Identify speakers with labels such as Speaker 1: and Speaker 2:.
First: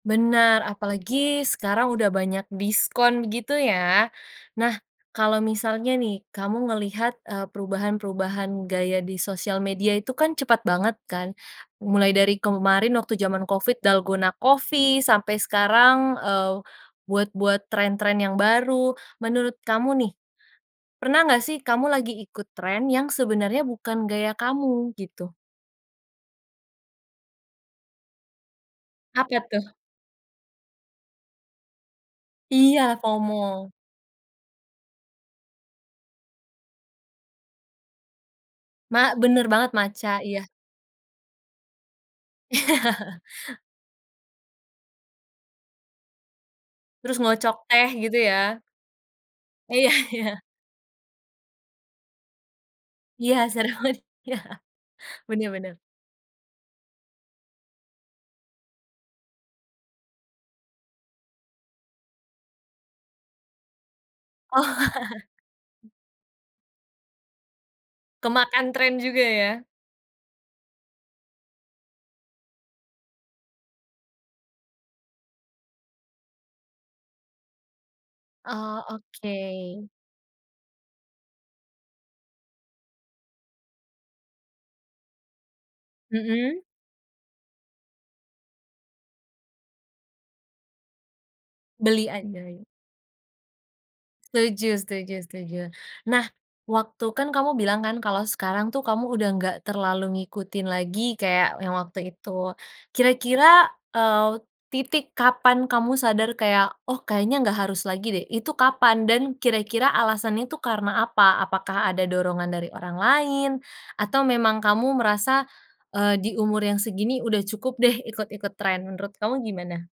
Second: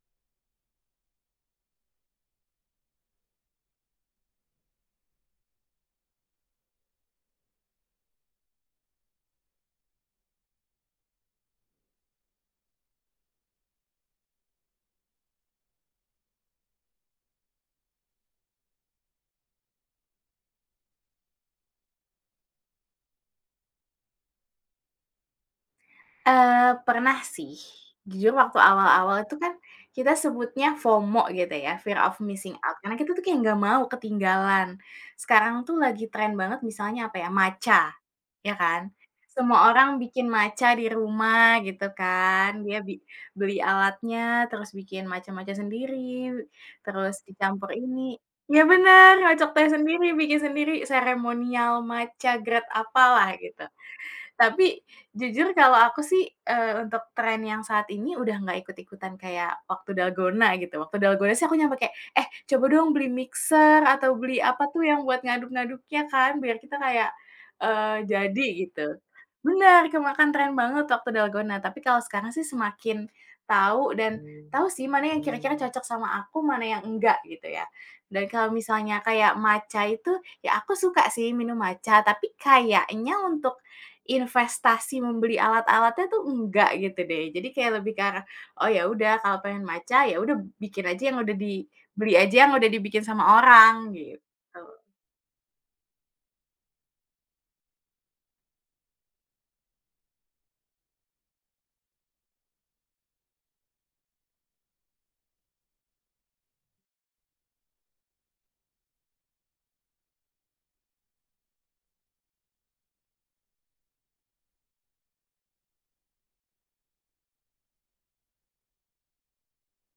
Speaker 1: Benar, apalagi sekarang udah banyak diskon gitu ya. Nah kalau misalnya nih kamu ngelihat, eee, perubahan-perubahan gaya di sosial media itu kan cepet banget kan, mulai dari kemarin waktu zaman Covid, Dalgona coffee sampai sekarang, eee, buat-buat tren-tren yang baru. Menurut kamu nih, pernah gak sih kamu lagi ikut tren yang sebenarnya bukan gaya kamu gitu?
Speaker 2: Eee, pernah sih. Jujur waktu awal-awal itu
Speaker 1: Apa
Speaker 2: kan,
Speaker 1: tuh?
Speaker 2: kita sebutnya FOMO gitu ya, fear of missing out,
Speaker 1: Iya,
Speaker 2: karena kita tuh kayak gak
Speaker 1: FOMO.
Speaker 2: mau ketinggalan. Sekarang tuh lagi tren banget misalnya, apa ya, Matcha, ya kan?
Speaker 1: Ma bener
Speaker 2: Semua
Speaker 1: banget
Speaker 2: orang
Speaker 1: Matcha,
Speaker 2: bikin
Speaker 1: iya.
Speaker 2: Matcha di rumah gitu kan, dia bi beli alatnya, terus bikin Matcha-matcha sendiri,
Speaker 1: Terus
Speaker 2: terus
Speaker 1: ngocok
Speaker 2: dicampur
Speaker 1: teh
Speaker 2: ini
Speaker 1: gitu ya?
Speaker 2: iya bener, ngocok teh
Speaker 1: Iya
Speaker 2: sendiri, bikin
Speaker 1: iya.
Speaker 2: sendiri, ceremonial Matcha grade apalah,
Speaker 1: Iya
Speaker 2: gitu.
Speaker 1: seremonial,
Speaker 2: Tapi
Speaker 1: bener
Speaker 2: jujur kalau
Speaker 1: bener.
Speaker 2: aku sih, eee, untuk tren yang saat ini udah nggak ikut-ikutan kayak waktu Dalgona gitu. Waktu Dalgona sih aku nyampe kayak, "Eh coba dong beli mixer," atau beli apa tuh
Speaker 1: Oh.
Speaker 2: yang buat ngaduk-ngaduknya kan biar kita kayak, eee, jadi
Speaker 1: Kemakan
Speaker 2: gitu.
Speaker 1: tren juga ya?
Speaker 2: Bener, kemakan tren banget waktu Dalgona tapi kalau sekarang sih semakin tahu dan tahu sih mana ya kira-kira cocok sama aku, mana yang enggak, gitu ya, dan kalau
Speaker 1: Oh,
Speaker 2: misalnya kayak Matcha
Speaker 1: oke.
Speaker 2: itu, ya aku suka sih minum Matcha tapi kayaknya untuk, investasi membeli alat-alatnya tuh
Speaker 1: Mhm.
Speaker 2: enggak, gitu deh. Jadi kayak lebih ke arah, "Oh ya udah kalau pengen Matcha, ya udah" b "bikin aja yang udah" di
Speaker 1: Beli
Speaker 2: "beli
Speaker 1: aja,
Speaker 2: aja yang
Speaker 1: iya.
Speaker 2: udah dibikin sama orang,"
Speaker 1: Setuju
Speaker 2: gitu.
Speaker 1: setuju setuju. Nah waktu kan kamu bilang kan kalau sekarang tuh kamu udah gak terlalu ngikutin lagi kayak yang waktu itu. Kira-kira, eee, titik kapan kamu sadar kayak "Oh kayaknya nggak harus lagi deh." Itu kapan dan kira-kira alasan itu karena apa? Apakah ada dorongan dari orang lain? Atau memang kamu merasa, eee, di umur yang segini udah cukup deh ikut-ikut tren, menurut kamu gimana?